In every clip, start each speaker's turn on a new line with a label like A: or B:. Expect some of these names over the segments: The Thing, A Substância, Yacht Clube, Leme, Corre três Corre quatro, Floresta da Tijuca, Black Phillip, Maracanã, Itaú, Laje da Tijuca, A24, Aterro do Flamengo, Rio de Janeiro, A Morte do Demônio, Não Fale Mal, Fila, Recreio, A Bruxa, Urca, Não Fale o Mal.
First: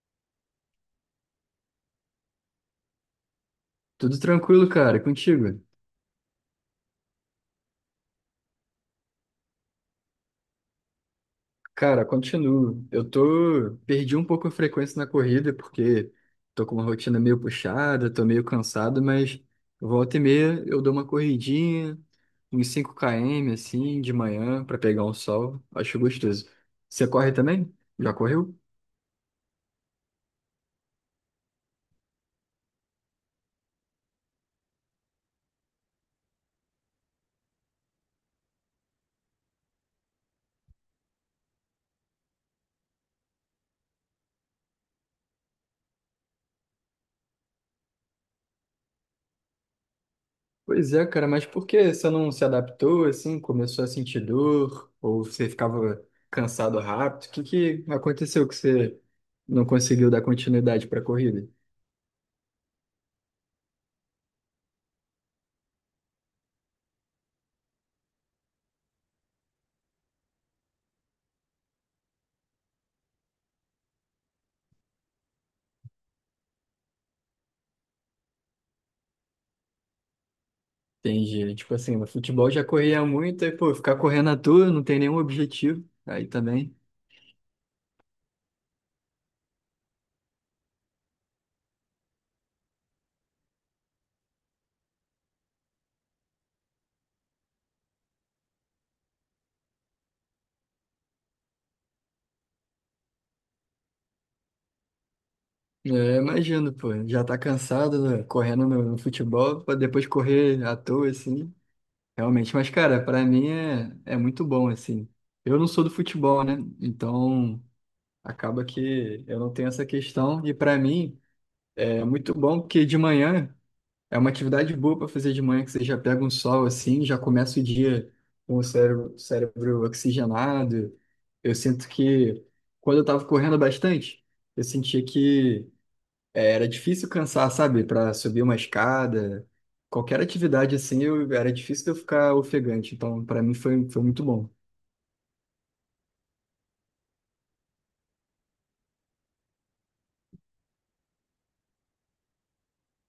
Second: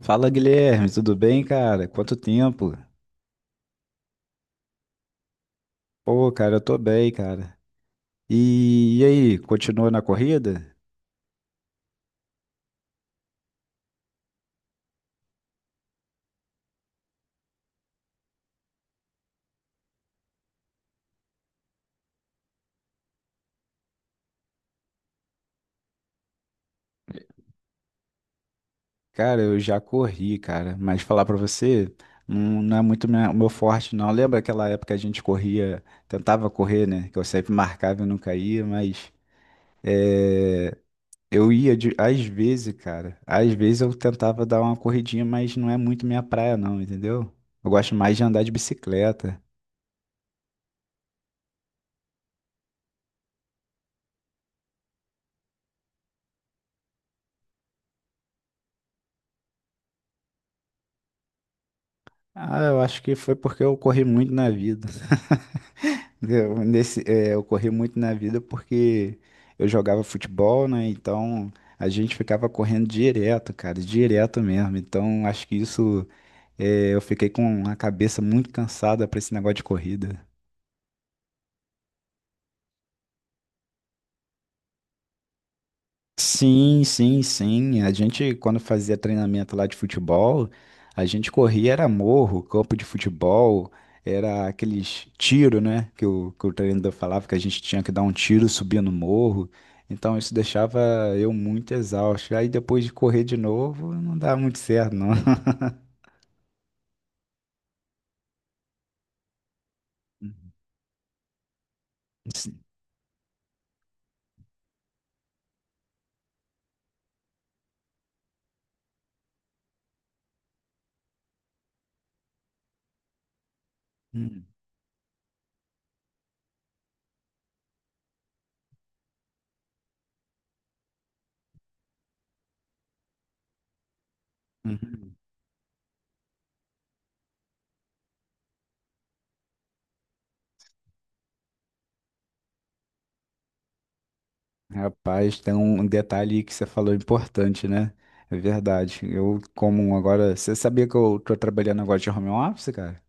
A: Fala Guilherme, tudo bem, cara? Quanto tempo?
B: Tudo tranquilo, cara, e contigo?
A: Pô, cara, eu tô bem, cara. E aí, continua na corrida?
B: Cara, continuo. Eu tô. Perdi um pouco a frequência na corrida, porque tô com uma rotina meio puxada, tô meio cansado, mas volta e meia eu dou uma corridinha, uns 5 km assim, de manhã, pra pegar um sol. Acho gostoso. Você corre também? Já correu?
A: Cara, eu já corri, cara, mas falar pra você, não, não é muito o meu forte, não. Lembra aquela época que a gente corria, tentava correr, né? Que eu sempre marcava e nunca ia, mas é, eu ia às vezes, cara. Às vezes eu tentava dar uma corridinha, mas não é muito minha praia, não, entendeu? Eu gosto mais de andar de bicicleta.
B: Pois é, cara, mas por que você não se adaptou assim? Começou a sentir dor? Ou você ficava cansado rápido? O que que aconteceu que você não conseguiu dar continuidade para a corrida?
A: Ah, eu acho que foi porque eu corri muito na vida. Eu corri muito na vida porque eu jogava futebol, né? Então a gente ficava correndo direto, cara, direto mesmo. Então acho que isso, eu fiquei com a cabeça muito cansada pra esse negócio de corrida.
B: Entendi. Tipo assim, no futebol já corria muito, aí, pô, ficar correndo à toa, não tem nenhum objetivo. Aí também.
A: Sim, sim, sim. A gente, quando fazia treinamento lá de futebol, a gente corria, era morro, campo de futebol, era aqueles tiro, né? Que o treinador falava que a gente tinha que dar um tiro subindo o morro. Então isso deixava eu muito exausto. Aí depois de correr de novo, não dava muito certo, não.
B: É, imagino, pô, já tá cansado, né, correndo no futebol, pra depois correr à toa, assim. Realmente,
A: Sim.
B: mas, cara, pra mim é muito bom, assim. Eu não sou do futebol, né? Então, acaba que eu não tenho essa questão. E pra mim, é muito bom porque de manhã. É uma
A: Hum,
B: atividade boa para fazer de manhã, que você já pega um sol assim, já começa o dia com o cérebro, cérebro oxigenado. Eu sinto que quando eu estava correndo bastante, eu sentia
A: uhum.
B: que era difícil cansar, sabe? Para subir uma escada, qualquer atividade assim, eu, era difícil de eu ficar ofegante. Então, para mim foi muito bom.
A: Rapaz, tem um detalhe que você falou importante, né? É verdade. Eu, como agora. Você sabia que eu tô trabalhando agora de home office, cara?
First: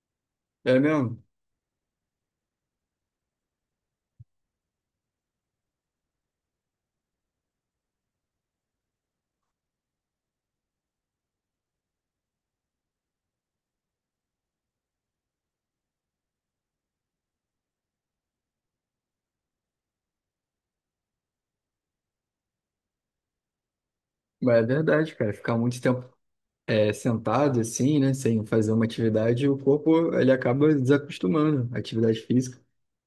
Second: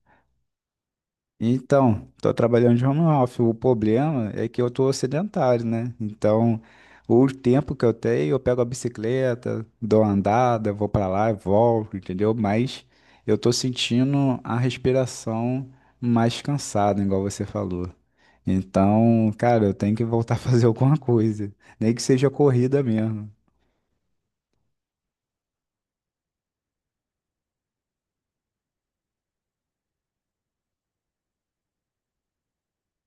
B: É mesmo?
A: Então, estou trabalhando de home office. O problema é que eu estou sedentário, né? Então, o tempo que eu tenho, eu pego a bicicleta, dou uma andada, vou para lá e volto, entendeu? Mas eu estou sentindo a respiração mais cansada, igual você falou. Então, cara, eu tenho que voltar a fazer alguma coisa, nem que seja corrida mesmo.
B: Mas é verdade, cara. Ficar muito tempo sentado assim, né, sem fazer uma atividade, o corpo ele acaba desacostumando à atividade física.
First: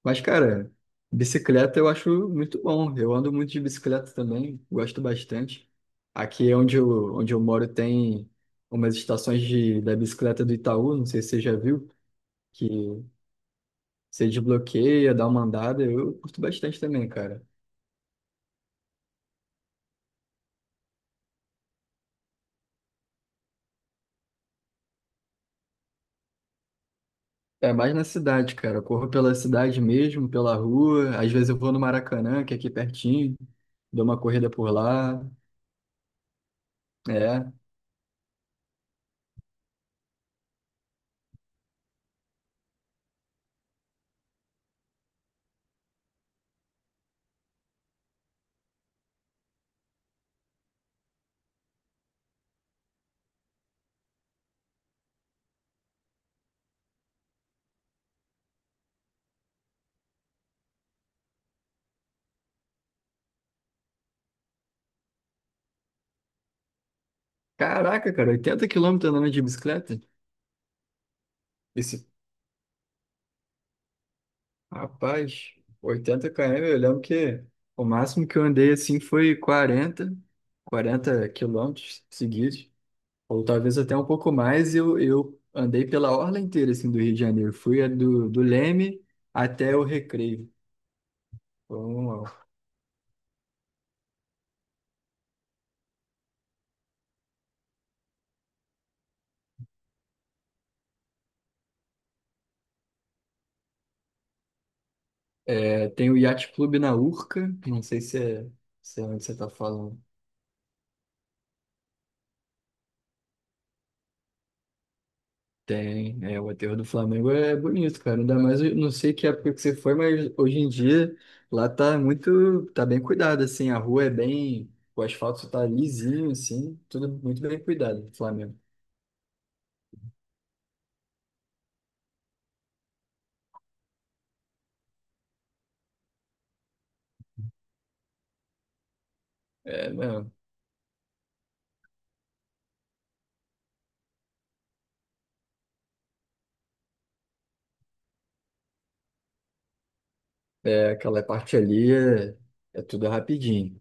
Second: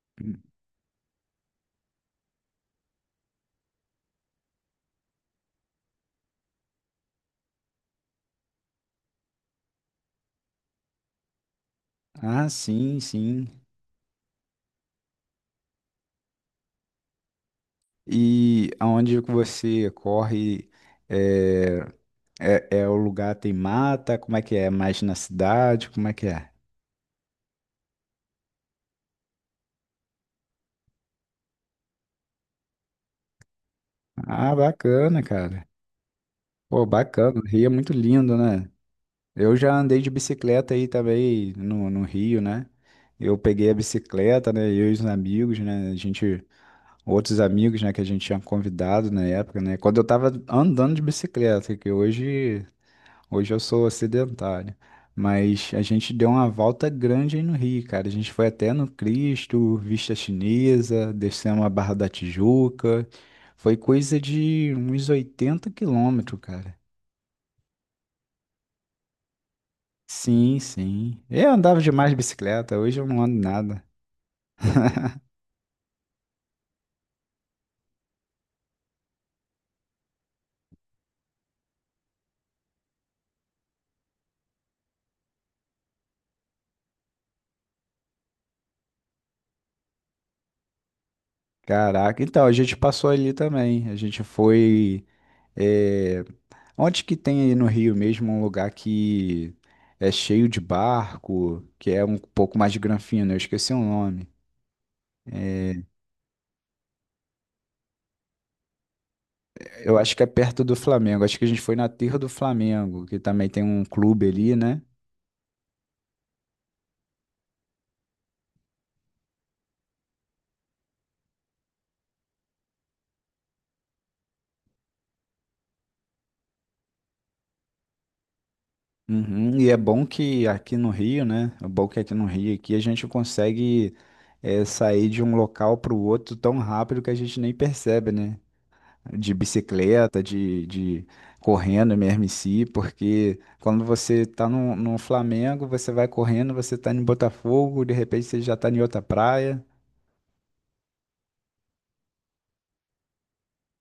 B: Mas, cara, bicicleta eu acho muito bom. Eu ando muito de bicicleta também, gosto bastante. Aqui é onde onde eu moro tem umas estações da bicicleta do Itaú, não sei se você já viu,
A: Ah,
B: que
A: sim, sim.
B: você desbloqueia, dá uma andada. Eu curto bastante também, cara.
A: E aonde que você corre? eh, É, é o lugar tem mata? Como é que é? Mais na cidade? Como é que é?
B: É mais na cidade, cara. Eu corro pela cidade mesmo, pela rua. Às vezes eu vou no Maracanã, que é aqui pertinho, dou uma corrida
A: Ah,
B: por
A: bacana,
B: lá.
A: cara. Pô, bacana.
B: É.
A: O Rio é muito lindo, né? Eu já andei de bicicleta aí também no Rio, né? Eu peguei a bicicleta, né? Eu e os amigos, né? A gente, outros amigos, né? Que a gente tinha convidado na época, né? Quando eu tava andando de bicicleta. Que hoje Hoje eu sou sedentário, mas a gente deu uma volta grande aí no Rio, cara. A gente foi até no Cristo, Vista Chinesa, descemos a Barra da Tijuca. Foi coisa de uns 80 km, cara.
B: Caraca, cara, 80 km andando de bicicleta?
A: Sim, sim. Eu andava
B: Esse...
A: demais de bicicleta, hoje eu não ando nada.
B: Rapaz, 80 km, eu lembro que o máximo que eu andei assim foi 40 km seguidos, ou talvez até um pouco mais. Eu andei pela orla inteira assim, do Rio de Janeiro. Fui a do Leme até o Recreio. Foi
A: Caraca,
B: um-
A: então a gente passou ali também. A gente foi. eh, Onde que tem aí no Rio mesmo um lugar que é cheio de barco, que é um pouco mais de granfino? Eu esqueci o nome.
B: É, tem o Yacht Clube na Urca, não sei se é onde você tá
A: Eu
B: falando.
A: acho que é perto do Flamengo. Acho que a gente foi na Terra do Flamengo, que também tem um clube ali, né?
B: Tem, o aterro do Flamengo é bonito, cara. Ainda mais, eu não sei que época que você foi, mas hoje em dia lá tá muito, tá bem cuidado, assim. A rua é bem, o asfalto tá lisinho, assim, tudo muito bem cuidado do Flamengo.
A: Uhum. E é bom que aqui no Rio, né? É bom que aqui no Rio aqui a gente consegue sair de um local para o outro tão rápido que a gente nem percebe, né? De
B: É,
A: bicicleta,
B: não,
A: de correndo mesmo em si, porque quando você está no Flamengo, você vai correndo, você está em Botafogo, de repente você já está em outra praia.
B: aquela parte ali é tudo rapidinho.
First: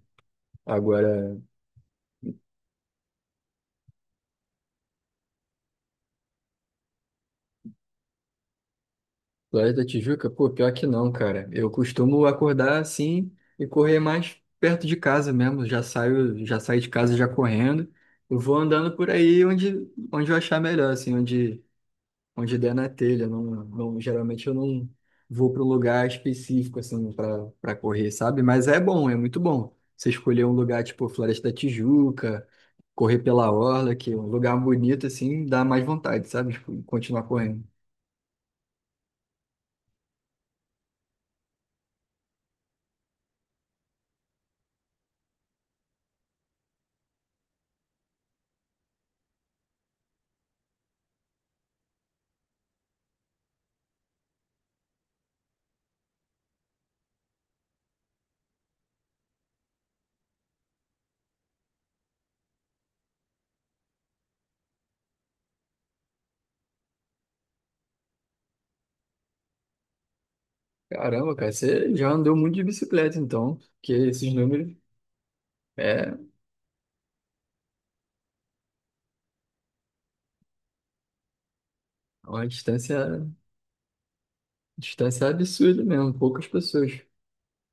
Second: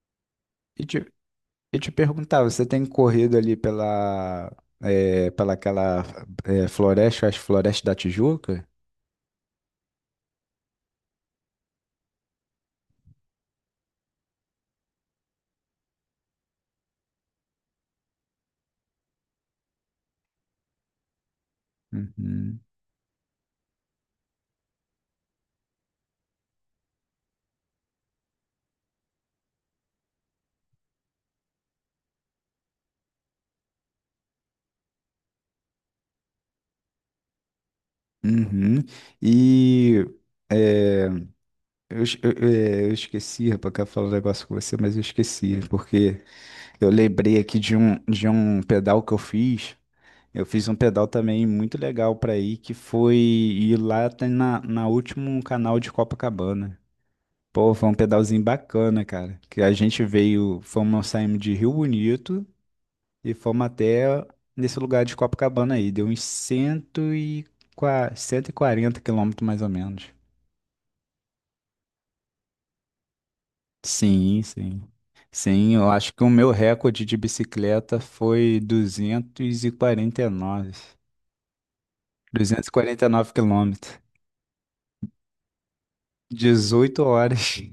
A: E te,
B: Agora.
A: e te perguntar, você tem corrido ali pela aquela floresta, as florestas da Tijuca?
B: Laje da Tijuca? Pô, pior que não, cara. Eu costumo acordar assim e correr mais perto de casa mesmo. Já saio de casa já correndo. Eu vou andando por aí onde eu achar melhor, assim, onde
A: Uhum.
B: der na telha. Não, não, geralmente eu não vou para um lugar específico, assim, para correr, sabe? Mas é bom, é muito bom. Você escolher um lugar tipo Floresta da Tijuca, correr pela orla, que é um lugar bonito, assim, dá mais vontade, sabe? Tipo, continuar correndo.
A: Uhum. E eh, eu esqueci, rapaz, que eu ia falar um negócio com você, mas eu esqueci, porque eu lembrei aqui de um pedal que eu fiz. Eu fiz um pedal também muito legal pra ir, que foi ir lá até na último canal de Copacabana. Pô, foi um pedalzinho bacana, cara. Que a gente veio, fomos, saímos de Rio Bonito e fomos até nesse lugar de Copacabana aí. Deu uns 140 km mais ou menos.
B: Caramba, cara, você já andou muito de bicicleta, então, porque esses
A: Sim,
B: números
A: sim. Sim, eu acho
B: é
A: que o meu recorde de bicicleta foi 249.
B: uma
A: Duzentos e
B: distância,
A: quarenta e nove quilômetros.
B: distância absurda mesmo, poucas pessoas.
A: 18 horas.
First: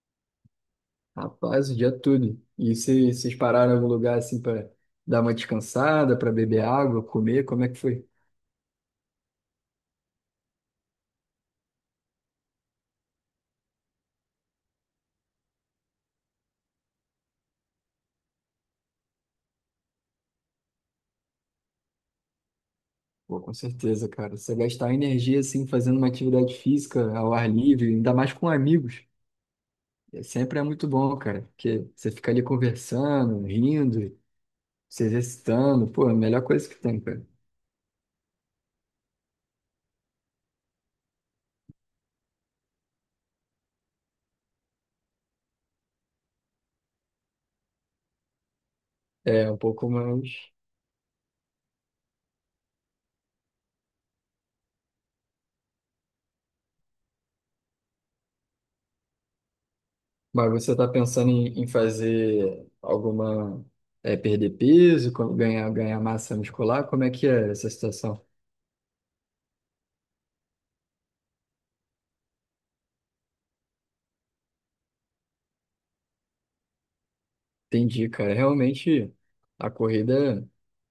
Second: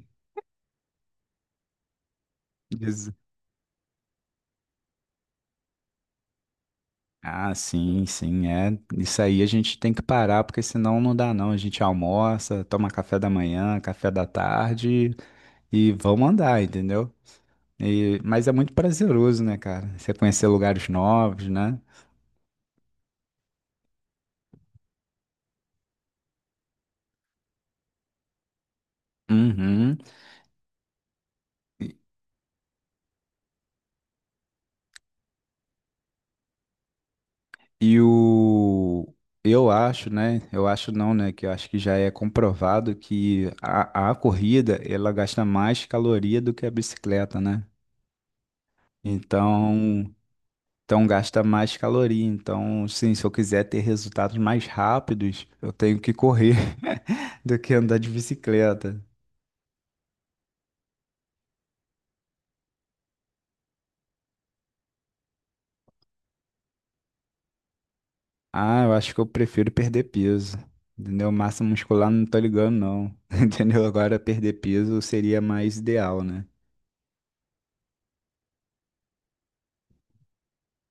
B: Rapaz, o dia todo. E
A: Dezo-
B: se, vocês pararam em algum lugar assim para dar uma descansada, para beber água, comer,
A: Ah,
B: como é que
A: sim,
B: foi?
A: sim, é. Isso aí a gente tem que parar, porque senão não dá não. A gente almoça, toma café da manhã, café da tarde e vamos andar, entendeu? Mas é muito prazeroso, né, cara? Você conhecer lugares novos, né?
B: Pô, com certeza, cara. Você gastar energia assim fazendo uma atividade física ao ar livre, ainda mais com amigos,
A: Uhum.
B: sempre é muito bom, cara, porque
A: E,
B: você fica ali conversando, rindo, se exercitando, pô, é a melhor coisa que tem, cara.
A: e o... Eu acho, né? Eu acho não, né? Que eu acho que já é comprovado que a corrida, ela gasta mais caloria do que a bicicleta, né?
B: É, um pouco
A: Então,
B: mais.
A: então, gasta mais caloria. Então, sim, se eu quiser ter resultados mais rápidos, eu tenho que correr do que andar de bicicleta.
B: Mas você está pensando em fazer alguma, perder peso, ganhar massa muscular? Como é que é essa situação?
A: Ah, eu acho que eu prefiro perder peso. Entendeu? Massa muscular não tô ligando, não. Entendeu? Agora perder peso seria mais ideal, né?
B: Entendi, cara. Realmente, a corrida,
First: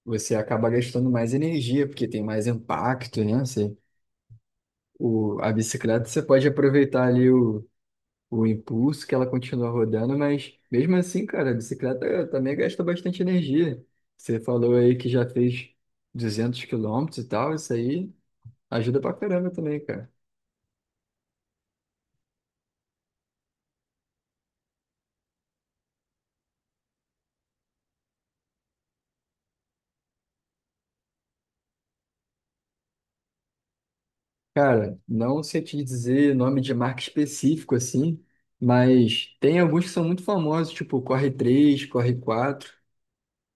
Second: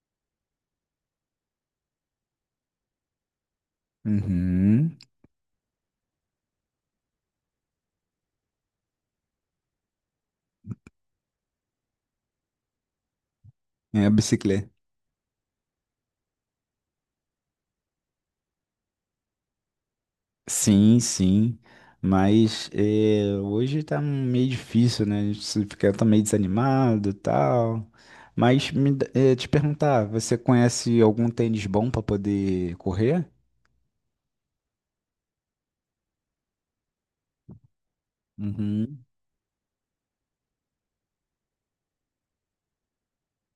B: você acaba gastando mais energia, porque tem mais impacto, né? Você,
A: Uhum.
B: a bicicleta, você pode aproveitar ali o impulso que ela continua rodando, mas mesmo assim, cara, a bicicleta também gasta bastante energia.
A: É a
B: Você
A: bicicleta.
B: falou aí que já fez 200 km e tal, isso aí ajuda pra caramba também, cara.
A: Sim, sim, mas hoje tá meio difícil, né? A gente se fica tá meio desanimado e tal. Mas te perguntar, você conhece algum tênis bom para poder correr?
B: Cara, não sei te dizer nome de marca específico assim,
A: Uhum,
B: mas tem alguns que são muito famosos, tipo Corre 3 Corre 4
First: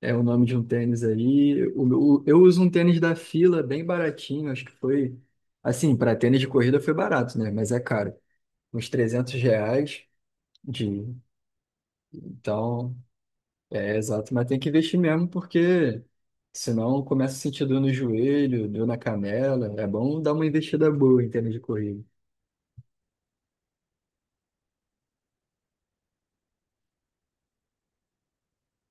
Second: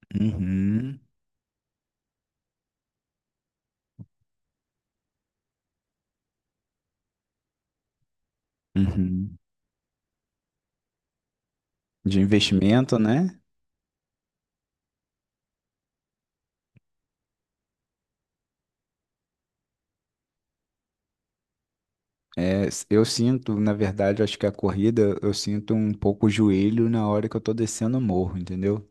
B: é o nome de um
A: uhum,
B: tênis aí. Eu uso um tênis da Fila, bem baratinho, acho que foi. Assim, para tênis de corrida foi barato, né? Mas é caro. Uns 300
A: uhum.
B: reais de.
A: De
B: Então,
A: investimento, né?
B: é exato, mas tem que investir mesmo, porque senão começa a sentir dor no joelho, dor na canela. É bom dar uma investida boa em tênis de corrida.
A: É, eu sinto, na verdade, acho que a corrida, eu sinto um pouco o joelho na hora que eu tô descendo o morro, entendeu?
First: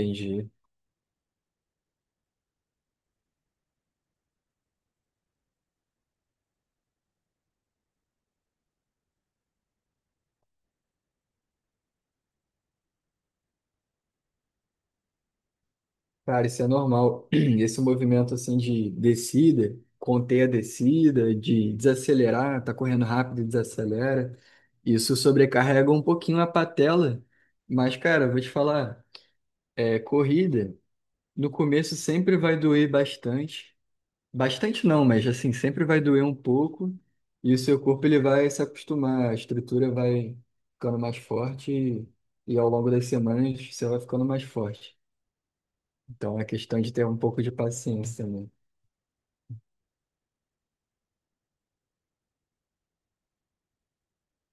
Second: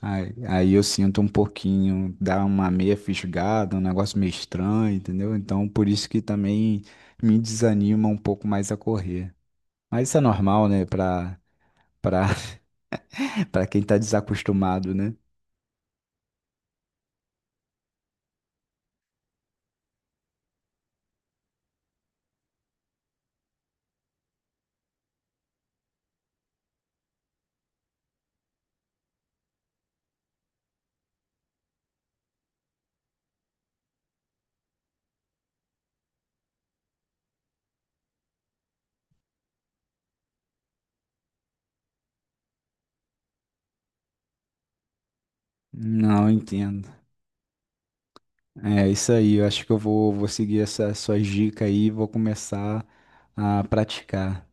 A: Aí, aí eu sinto um pouquinho, dá uma meia fisgada, um negócio meio estranho, entendeu? Então, por isso que também me desanima um pouco mais a correr. Mas isso é normal, né? Pra, pra quem tá desacostumado, né?
B: Cara, isso é normal. Esse movimento assim de descida, conter a descida, de desacelerar, tá correndo rápido e desacelera, isso sobrecarrega um pouquinho a patela. Mas, cara, eu vou te falar, corrida, no começo sempre vai doer bastante. Bastante não, mas assim, sempre vai doer um pouco. E o seu corpo ele vai se acostumar, a estrutura vai ficando mais forte e ao longo das semanas você vai ficando mais forte.
A: Não
B: Então é questão
A: entendo.
B: de ter um pouco de paciência, né?
A: É isso aí, eu acho que eu vou seguir essa sua dica aí e vou começar a praticar.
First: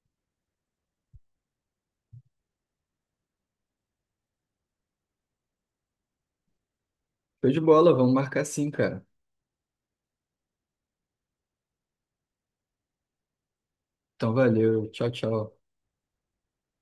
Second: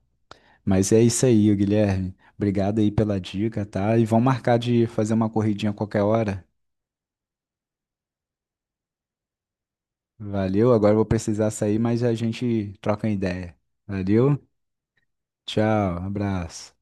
A: Mas é isso aí, Guilherme. Obrigado aí pela dica, tá? E vamos marcar de fazer uma corridinha a qualquer hora.
B: Show de bola, vamos marcar sim, cara.
A: Valeu, agora eu vou precisar sair, mas a gente troca ideia.
B: Então
A: Valeu,
B: valeu, tchau, tchau.
A: tchau, abraço.